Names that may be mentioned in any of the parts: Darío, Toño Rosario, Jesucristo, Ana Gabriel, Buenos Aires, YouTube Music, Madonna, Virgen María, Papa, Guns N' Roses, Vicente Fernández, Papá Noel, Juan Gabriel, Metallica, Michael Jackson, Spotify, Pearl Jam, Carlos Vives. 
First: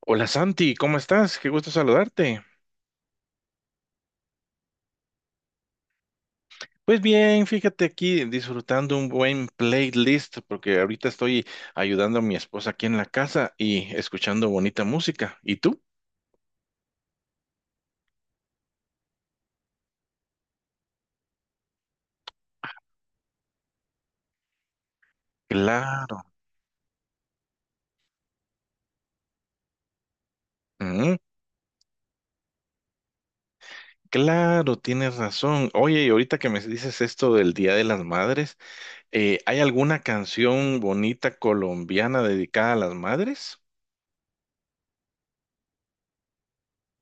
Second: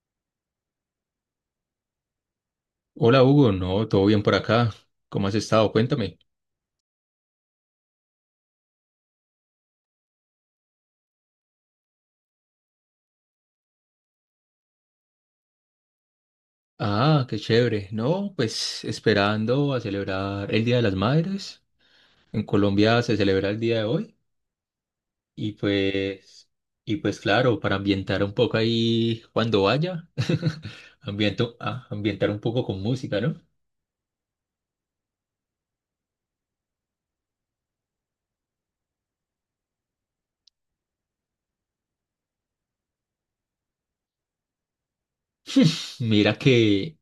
Hola Santi, ¿cómo estás? Qué gusto saludarte. Hola Hugo, no, todo bien por acá. ¿Cómo has estado? Cuéntame. Pues bien, fíjate aquí disfrutando un buen playlist porque ahorita estoy ayudando a mi esposa aquí en la casa y escuchando bonita música. ¿Y tú? Ah, qué chévere. No, pues esperando a celebrar el Día de las Madres. En Colombia se celebra el día de hoy y Claro, pues y pues claro, para ambientar un poco ahí cuando vaya, mm, ambientar un poco con música, ¿no? claro, tienes razón. Oye, y ahorita que me dices esto del Día de las Madres, ¿hay alguna canción bonita colombiana dedicada a las madres? Mira que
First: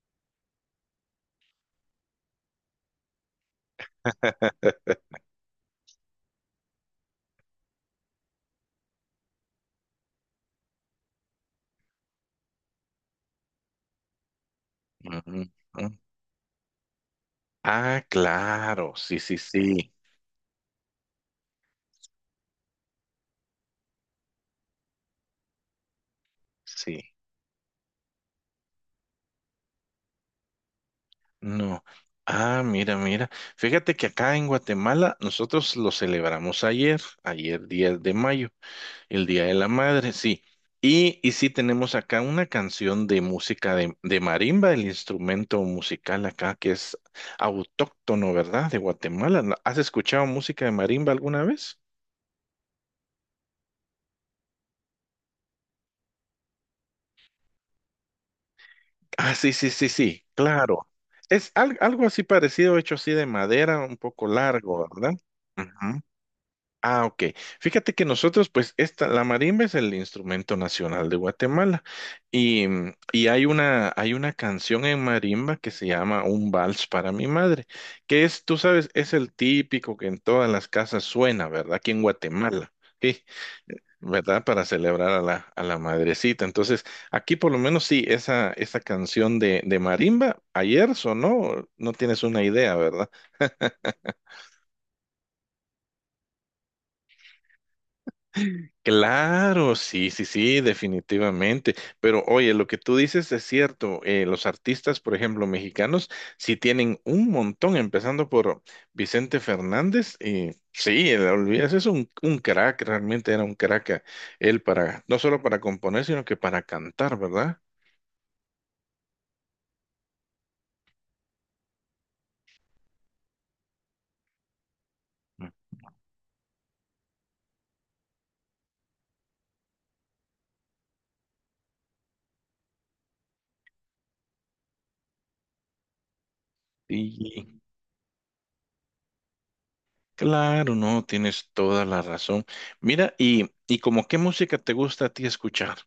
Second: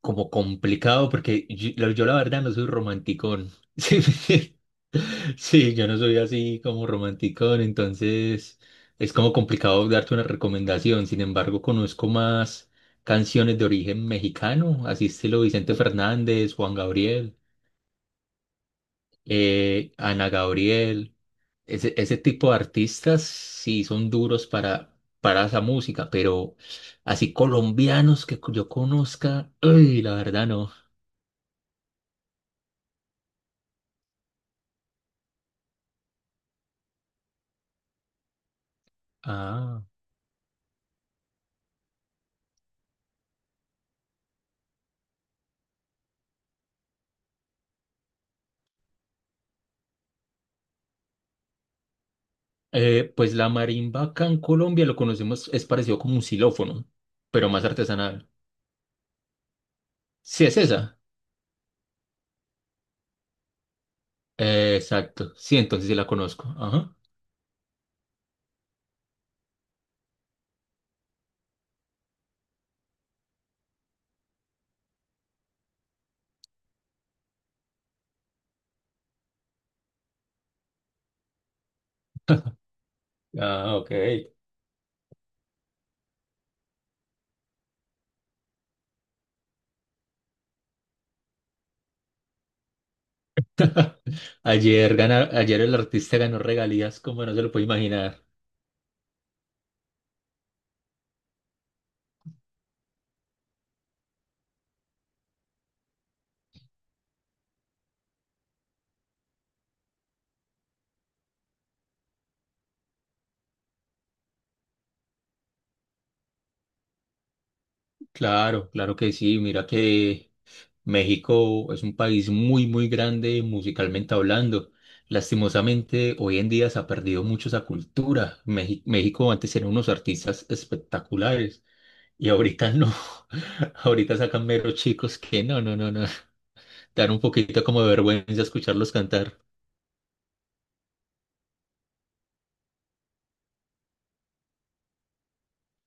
como complicado porque yo la verdad no soy romanticón. Sí, sí, yo no soy así como romanticón, entonces es como complicado darte una recomendación. Sin embargo, conozco más canciones de origen mexicano, así estilo Ujú, Vicente ujú. Fernández, Juan Gabriel, Ah, claro, sí, sí, sí, Ana Gabriel, ese tipo de artistas sí son duros para esa música, pero sí. así colombianos que yo conozca, ay, la verdad no. No. Ah, mira, mira. Fíjate que acá en Guatemala nosotros lo celebramos ayer, ayer 10 de mayo, el Día de la Ah, Madre, sí. Y sí tenemos acá una canción de música de marimba, el instrumento musical acá que es autóctono, ¿verdad? De Guatemala. ¿No- ¿Has escuchado música de marimba alguna vez? Pues la marimba acá en Colombia lo conocemos, es parecido como un xilófono, pero más artesanal. Ah, sí, sí, sí, sí, Sí, es claro. esa. Es al- algo así parecido, hecho así de madera, un poco largo, ¿verdad? Exacto, sí, entonces sí Ujú. la conozco. Ajá. Ah, ok. Fíjate que nosotros, pues, esta, la marimba es el instrumento nacional de Guatemala. Y hay una canción en marimba que se llama Un vals para mi madre, que es, tú sabes, es el típico que en todas las casas suena, ¿verdad? Aquí en Guatemala. Sí, Ah, ok. ¿verdad? Para celebrar a la madrecita. Entonces, aquí por lo menos sí, esa canción de marimba ayer sonó, no tienes una idea, ¿verdad? Ayer, ayer el artista ganó regalías como no se lo puede imaginar. Claro, sí, sí, sí, definitivamente. Pero oye, lo que tú dices es cierto. Los artistas, por ejemplo, mexicanos, sí tienen un montón, empezando por Vicente Fernández. Y sí, el- olvídate, es un crack, realmente era un crack él para, no solo para componer, sino que para cantar, ¿verdad? Claro, claro que sí. Mira que México es un país muy, muy grande musicalmente hablando. Lastimosamente, hoy en día se ha perdido mucho esa cultura. México antes eran unos artistas espectaculares y ahorita no. Ahorita sacan meros chicos que no, no, no, no. Dar un Sí, poquito como de vergüenza escucharlos cantar. claro, no, tienes toda la razón. Mira, y ¿como qué música te gusta a ti escuchar?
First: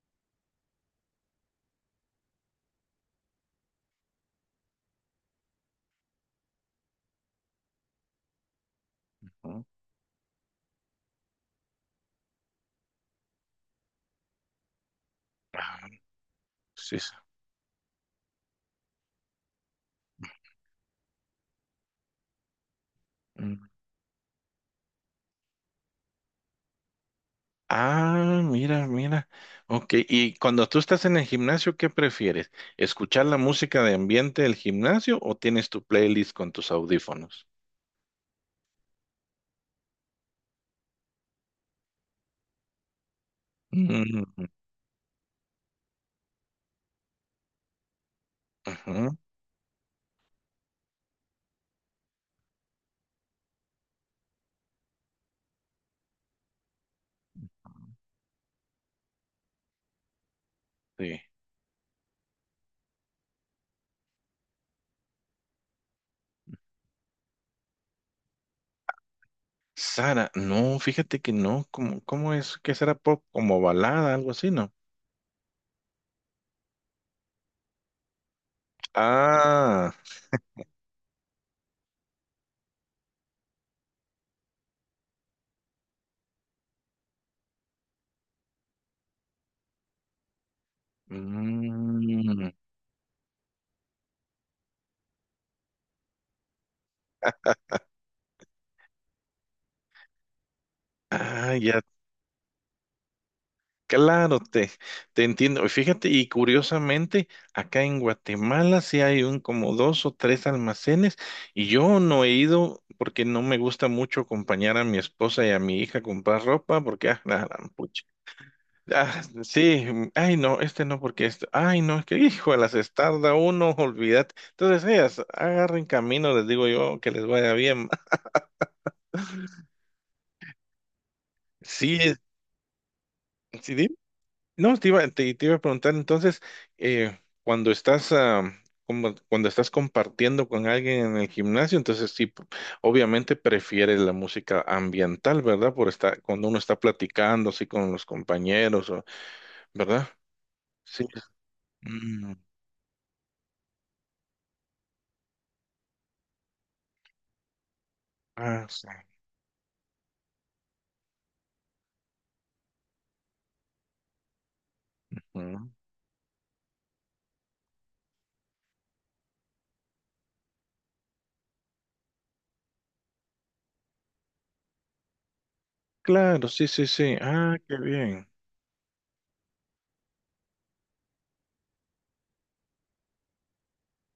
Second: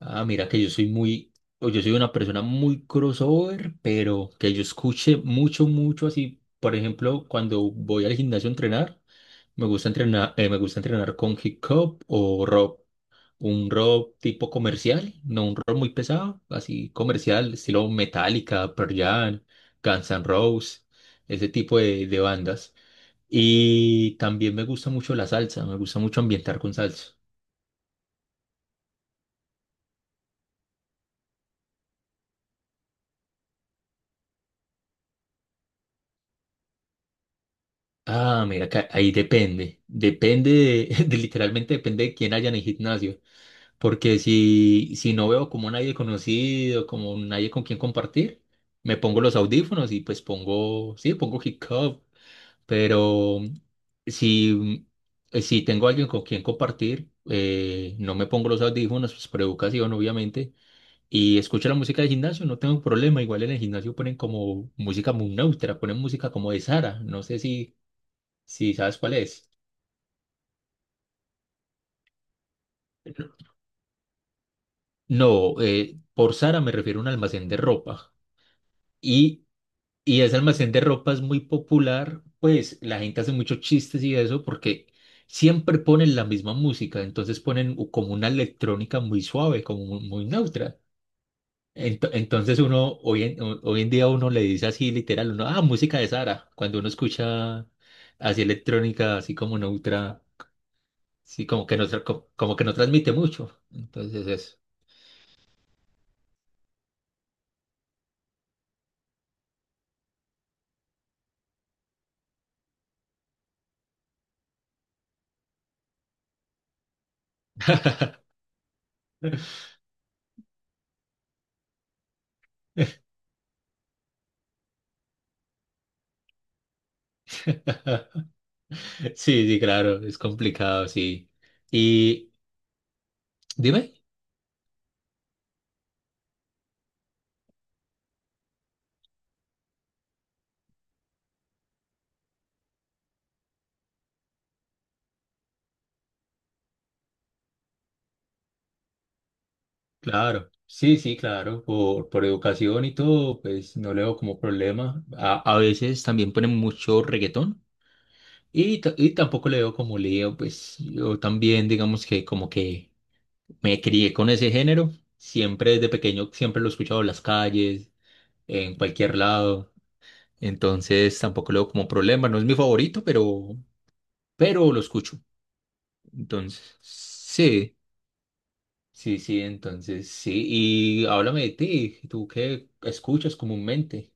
Ah, mira que yo soy una persona muy crossover, pero que yo escuche mucho, mucho así. Por ejemplo, cuando voy al gimnasio a entrenar. Ujú. Me gusta entrenar, me gusta entrenar con hip hop o rock. Un rock tipo comercial, no un rock Ah, muy pesado, así sí, sí. comercial, estilo Metallica, Pearl Jam, Guns N' Roses, de bandas. Mm. Y también me gusta mucho la salsa, me gusta mucho ambientar con salsa. Ah, mira, mira. Ok, y cuando tú estás en el gimnasio, ¿qué prefieres? ¿Escuchar la música de ambiente del gimnasio o tienes tu playlist con tus audífonos? Ah, mira, que ahí depende, literalmente depende de quién haya en el gimnasio. Porque Mm, si no veo como nadie conocido, como nadie con quien compartir, me ujú, pongo los audífonos y pues pongo, sí, pongo hip hop, pero si, si tengo alguien con quien compartir, no me pongo los audífonos, pues por educación obviamente, sí. y escucho la música del gimnasio, no tengo problema, igual en el gimnasio ponen como música muy neutra, ponen música como de Sara, no sé si sabes cuál es. Sara, no, fíjate que no, ¿cómo, cómo es que será pop? Como balada, algo así, ¿no? No, por Sara me refiero a un almacén de ropa. Y Ah, Y ese almacén de ropa es muy popular, pues la gente hace muchos chistes y eso porque siempre ponen la misma música, entonces ponen como una electrónica muy suave, muy, neutra. Mm, Entonces uno, hoy en día uno le dice así literal, uno, ah, música de Sara, cuando uno escucha así electrónica, así como neutra, sí, ah, como que ya. no, como que no transmite mucho. Entonces Claro, eso. te entiendo. Y fíjate, y curiosamente, acá en Guatemala sí hay un como dos o tres almacenes y yo no he ido porque no me gusta mucho acompañar a mi esposa y a mi hija a comprar ropa porque, ah, la gran pucha. Ah, sí, ay no, este no porque este, ay no, es que hijo, las estarda uno, olvídate. Entonces ellas agarren camino, les digo yo, que les vaya bien. Sí, sí, claro, es complicado, sí. Sí, Y sí, dime. no, te iba, te iba a preguntar entonces, cuando estás, ah, como- cuando estás compartiendo con alguien en el gimnasio, entonces sí, p- obviamente prefieres la música ambiental, ¿verdad? Por estar, cuando uno está platicando así con los compañeros, o- ¿verdad? Claro, sí, Sí. sí, claro, por Mm, educación y todo, pues no le veo como problema. A veces también ponen mucho reggaetón ah, sí. Y tampoco le veo como lío, pues yo también digamos que como que me crié con ese género, Mm, siempre desde pequeño, siempre lo he escuchado en las calles, en cualquier lado, entonces tampoco le veo como problema, no es mi favorito, pero lo escucho, claro, sí, entonces, sí, sí. Ah, sí. qué bien. Sí, sí, entonces sí. Y háblame de ti, ¿tú qué escuchas comúnmente?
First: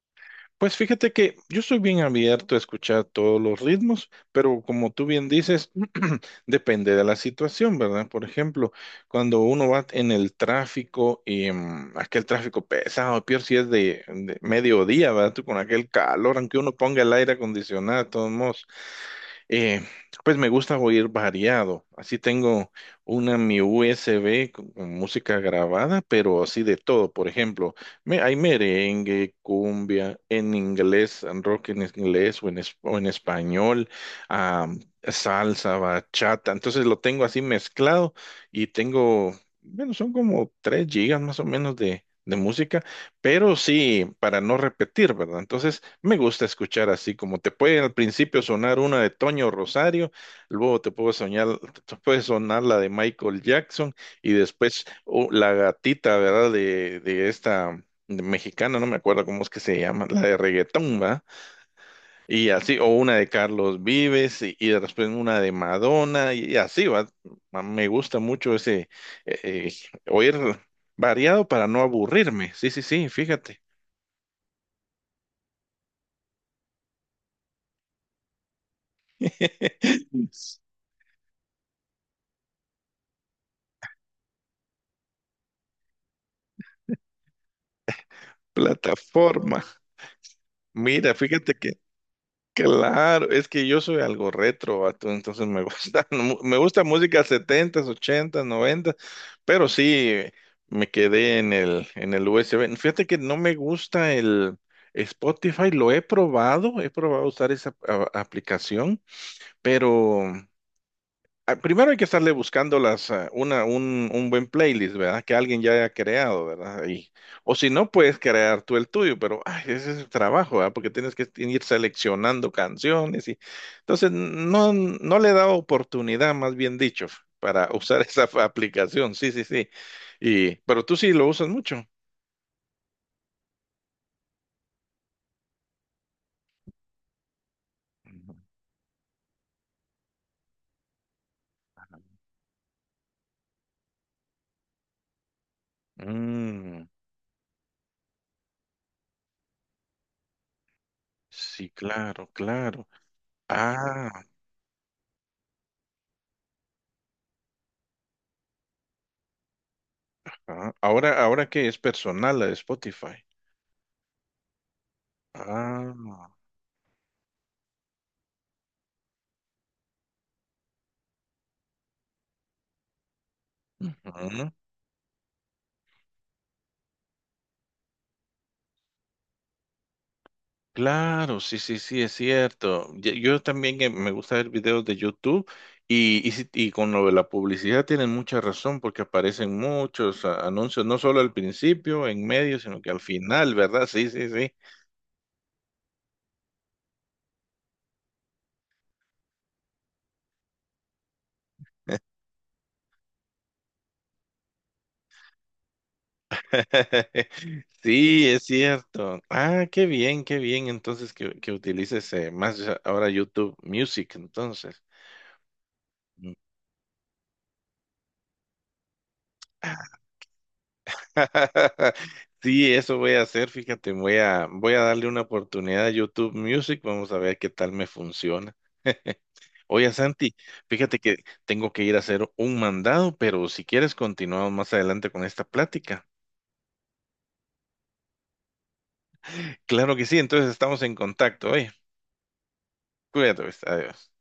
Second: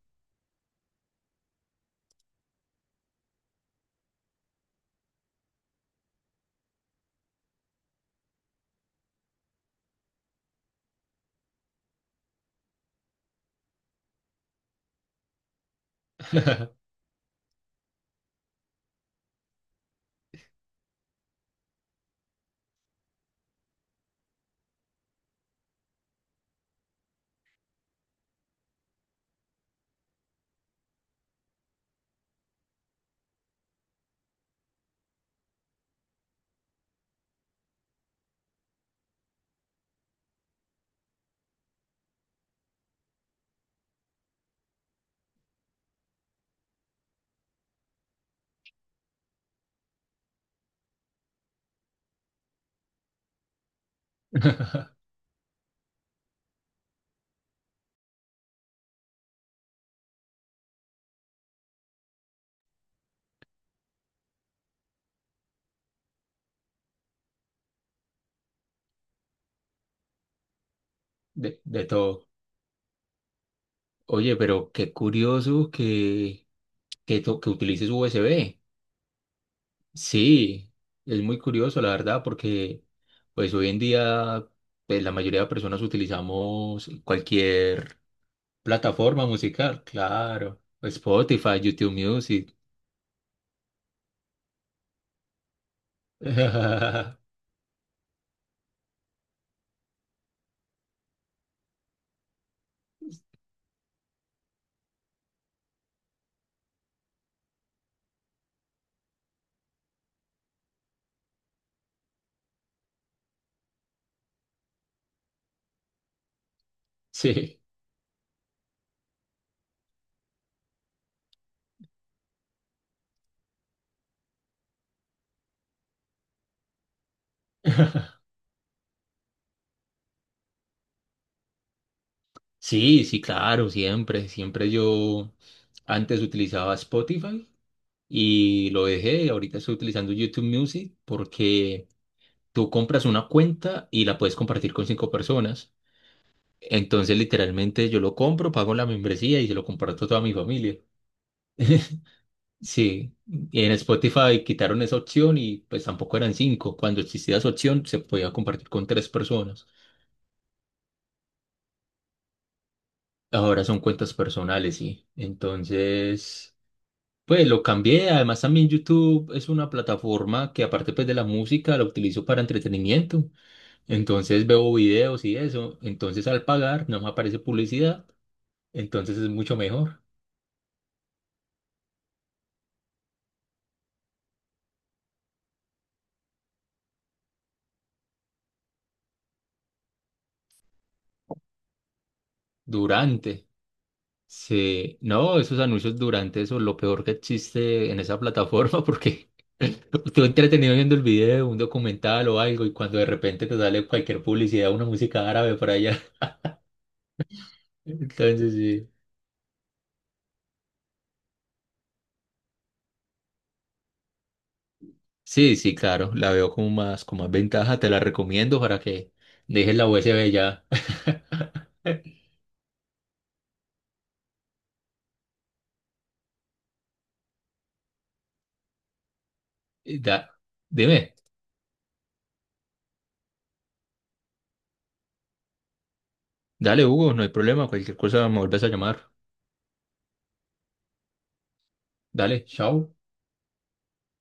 Pues fíjate que yo soy bien abierto a escuchar todos los ritmos, pero como tú bien dices, depende de la situación, ¿verdad? Por ejemplo, cuando uno va en el tráfico y aquel tráfico pesado, peor si es de mediodía, ¿verdad? Tú con aquel calor, aunque uno ponga el aire acondicionado, de todos modos. Eh, pues me gusta oír variado. Así tengo una mi USB con música grabada, pero así de todo. Por ejemplo, me, hay merengue, cumbia, en inglés, en rock en inglés o en, es- o en español, ah, salsa, bachata. Entonces lo tengo así mezclado y tengo, bueno, son como 3 gigas más o menos de música, pero sí, para no repetir, ¿verdad? Entonces me gusta escuchar así, como te puede al principio sonar una de Toño Rosario, luego te puede soñar, te puede sonar la de Michael Jackson y después oh, la gatita, ¿verdad? De esta mexicana, no me acuerdo cómo es que se llama, la de reggaetón, ¿va? Y así, o una de Carlos Vives y después una de Madonna y así, ¿va? Ma- me gusta mucho ese eh, eh, oír variado para no de todo. aburrirme. Sí, sí, sí, fíjate. Oye, pero qué curioso que utilices USB. Sí, es muy curioso, la verdad, porque pues hoy en día pues, la mayoría de personas utilizamos cualquier plataforma Plataforma. musical, claro. Mira, fíjate Spotify, que YouTube Music. claro, es que yo soy algo retro, vato, entonces me gusta, mu- me gusta música setentas, ochentas, 80, pero sí me quedé en el USB. Fíjate que no me gusta el Spotify, lo he probado usar esa a- aplicación, pero primero hay que estarle buscando las, ah, una, un buen playlist, ¿verdad? Que alguien ya haya creado, ¿verdad? Y, o Sí. si no, puedes crear tú el tuyo, pero ay, ese es el trabajo, ¿verdad? Porque tienes que ir seleccionando canciones y entonces no, no le he dado oportunidad, más bien dicho, para usar esa aplicación. Sí, sí, sí. Y, pero tú sí lo usas mucho. Sí, sí, claro, siempre, siempre yo antes utilizaba Spotify y lo dejé, ahorita estoy utilizando YouTube Music porque tú compras una cuenta y la puedes compartir con 5 personas. Mm, Entonces, literalmente yo lo compro, pago la membresía y se lo comparto a toda mi familia. sí, claro, claro. Sí, y en Ah, Spotify quitaron esa opción y pues tampoco eran 5. Cuando existía esa opción se podía compartir con 3 personas. ah, ahora, ahora que es personal la de Spotify. Ahora son cuentas personales, sí. Ah, Entonces... Pues lo cambié, además también YouTube es una plataforma que aparte pues de la música la utilizo para entretenimiento, entonces ujú. veo videos y eso, entonces al pagar no me aparece publicidad, entonces es mucho mejor. Claro, sí, sí, sí, es cierto. Ye- yo también me gusta ver videos de YouTube y, si- y con lo de la publicidad tienen mucha razón porque aparecen muchos a- anuncios, no solo al principio, en medio, sino que al Durante, final, ¿verdad? Sí, sí, sí. sí, no, esos anuncios durante eso es lo peor que existe en esa plataforma porque tú entretenido viendo el video, un documental o algo y cuando de repente te sale cualquier publicidad, una música árabe por allá, Sí, es entonces sí. cierto. Ah, qué bien entonces que utilices más ahora YouTube Music, entonces. Sí, sí, claro, la Mm. veo como más ventaja, te la recomiendo para que dejes la USB ya. Sí, eso voy a hacer, fíjate, voy a, voy a darle una oportunidad a YouTube Music, vamos a ver qué tal me funciona. Oye, Da- Santi, fíjate dime, que tengo que ir a hacer un mandado, pero si quieres continuamos más adelante con esta plática. dale Hugo, no hay problema, cualquier cosa me vuelves a llamar. Claro que sí, entonces estamos en contacto, oye, Dale, chao. cuídate, pues, adiós.